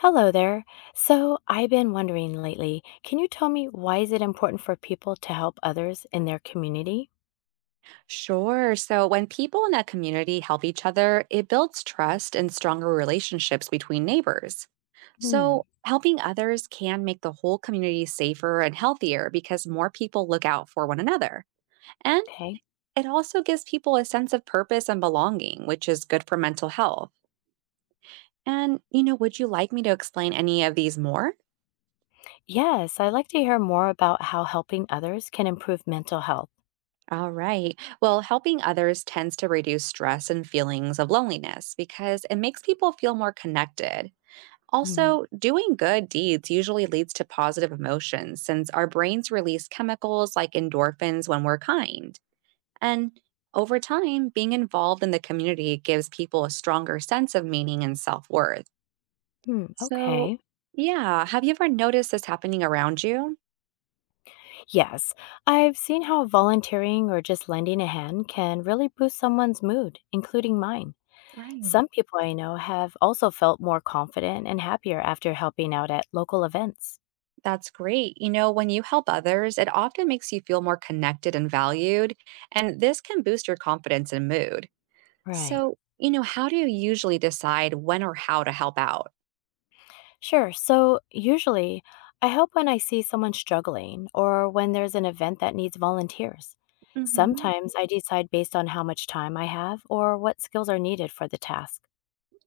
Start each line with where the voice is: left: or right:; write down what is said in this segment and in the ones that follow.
left: Hello there. So I've been wondering lately, can you tell me why is it important for people to help others in their community?
right: Sure. So when people in a community help each other, it builds trust and stronger relationships between neighbors. So
left: Hmm,
right: helping others can make the whole community safer and healthier because more people look out for one another. And
left: okay.
right: it also gives people a sense of purpose and belonging, which is good for mental health. And, you know, would you like me to explain any of these more?
left: Yes, I'd like to hear more about how helping others can improve mental health.
right: All right. Well, helping others tends to reduce stress and feelings of loneliness because it makes people feel more connected.
left: Hmm.
right: Also, doing good deeds usually leads to positive emotions since our brains release chemicals like endorphins when we're kind. And over time, being involved in the community gives people a stronger sense of meaning and self worth.
left: Hmm,
right: So,
left: okay.
right: yeah, have you ever noticed this happening around you?
left: Yes, I've seen how volunteering or just lending a hand can really boost someone's mood, including mine.
right: Right.
left: Some people I know have also felt more confident and happier after helping out at local events.
right: That's great. You know, when you help others, it often makes you feel more connected and valued. And this can boost your confidence and mood.
left: Right.
right: So, you know, how do you usually decide when or how to help out?
left: Sure. So usually, I help when I see someone struggling or when there's an event that needs volunteers.
right: Mm-hmm.
left: Sometimes I decide based on how much time I have or what skills are needed for the task.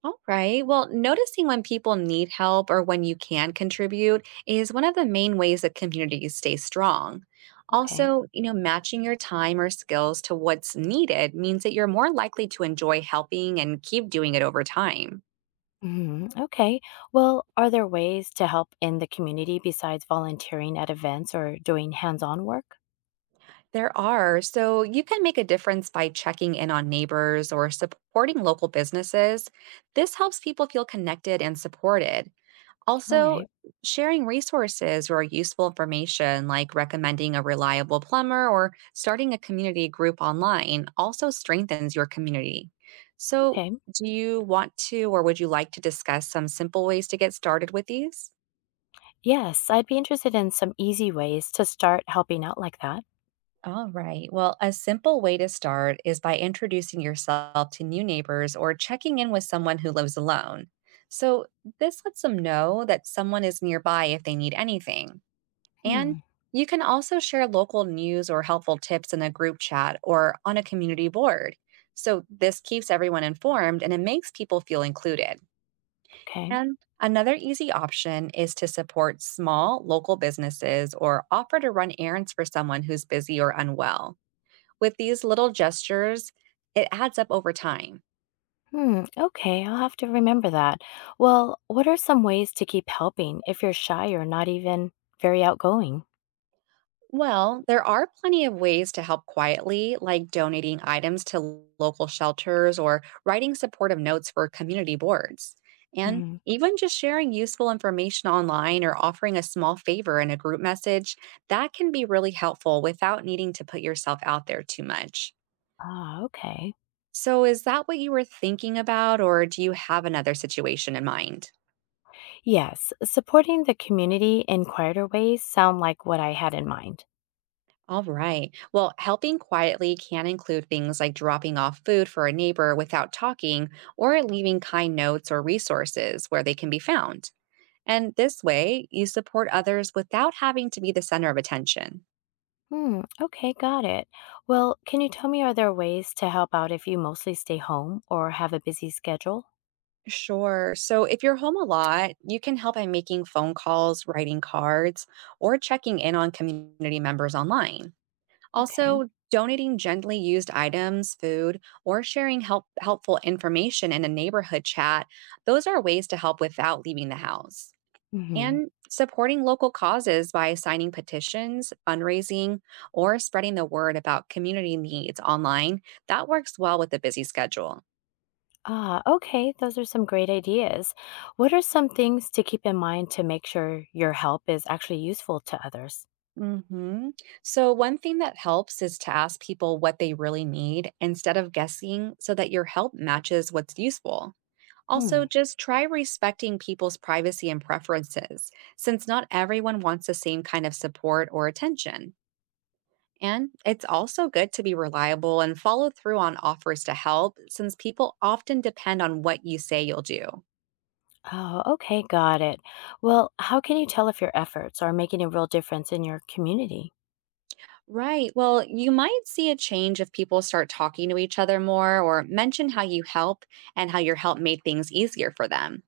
right: All right. Well, noticing when people need help or when you can contribute is one of the main ways that communities stay strong.
left: Okay.
right: Also, you know, matching your time or skills to what's needed means that you're more likely to enjoy helping and keep doing it over time.
left: Okay. Well, are there ways to help in the community besides volunteering at events or doing hands on work?
right: There are, so you can make a difference by checking in on neighbors or supporting local businesses. This helps people feel connected and supported.
left: All
right: Also,
left: right.
right: sharing resources or useful information like recommending a reliable plumber or starting a community group online also strengthens your community. So,
left: Okay.
right: do you want to or would you like to discuss some simple ways to get started with these?
left: Yes, I'd be interested in some easy ways to start helping out like that.
right: All right. Well, a simple way to start is by introducing yourself to new neighbors or checking in with someone who lives alone. So, this lets them know that someone is nearby if they need anything. And
left: Hmm.
right: you can also share local news or helpful tips in a group chat or on a community board. So this keeps everyone informed and it makes people feel included.
left: Okay.
right: And another easy option is to support small local businesses or offer to run errands for someone who's busy or unwell. With these little gestures, it adds up over time.
left: Hmm, okay, I'll have to remember that. Well, what are some ways to keep helping if you're shy or not even very outgoing?
right: Well, there are plenty of ways to help quietly, like donating items to local shelters or writing supportive notes for community boards. And
left: hmm
right: even just sharing useful information online or offering a small favor in a group message, that can be really helpful without needing to put yourself out there too much.
left: Ah, okay.
right: So, is that what you were thinking about, or do you have another situation in mind?
left: Yes, supporting the community in quieter ways sound like what I had in mind.
right: All right. Well, helping quietly can include things like dropping off food for a neighbor without talking or leaving kind notes or resources where they can be found. And this way, you support others without having to be the center of attention.
left: Hmm, okay, got it. Well, can you tell me are there ways to help out if you mostly stay home or have a busy schedule?
right: Sure. So if you're home a lot, you can help by making phone calls, writing cards, or checking in on community members online.
left: Okay.
right: Also, donating gently used items, food, or sharing helpful information in a neighborhood chat, those are ways to help without leaving the house.
left: Mhm.
right: And supporting local causes by signing petitions, fundraising, or spreading the word about community needs online, that works well with a busy schedule.
left: Ah, okay, those are some great ideas. What are some things to keep in mind to make sure your help is actually useful to others?
right: hmm So, one thing that helps is to ask people what they really need instead of guessing so that your help matches what's useful. Also,
left: Hmm.
right: just try respecting people's privacy and preferences, since not everyone wants the same kind of support or attention. And it's also good to be reliable and follow through on offers to help, since people often depend on what you say you'll do.
left: Oh, okay, got it. Well, how can you tell if your efforts are making a real difference in your community?
right: Right. Well, you might see a change if people start talking to each other more or mention how you help and how your help made things easier for them.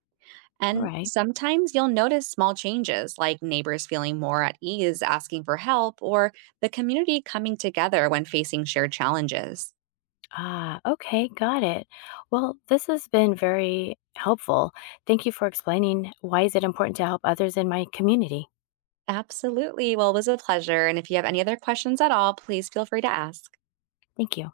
left: All
right: And
left: right.
right: sometimes you'll notice small changes like neighbors feeling more at ease asking for help or the community coming together when facing shared challenges.
left: Ah, okay, got it. Well, this has been very helpful. Thank you for explaining why is it important to help others in my community.
right: Absolutely. Well, it was a pleasure. And if you have any other questions at all, please feel free to ask.
left: Thank you.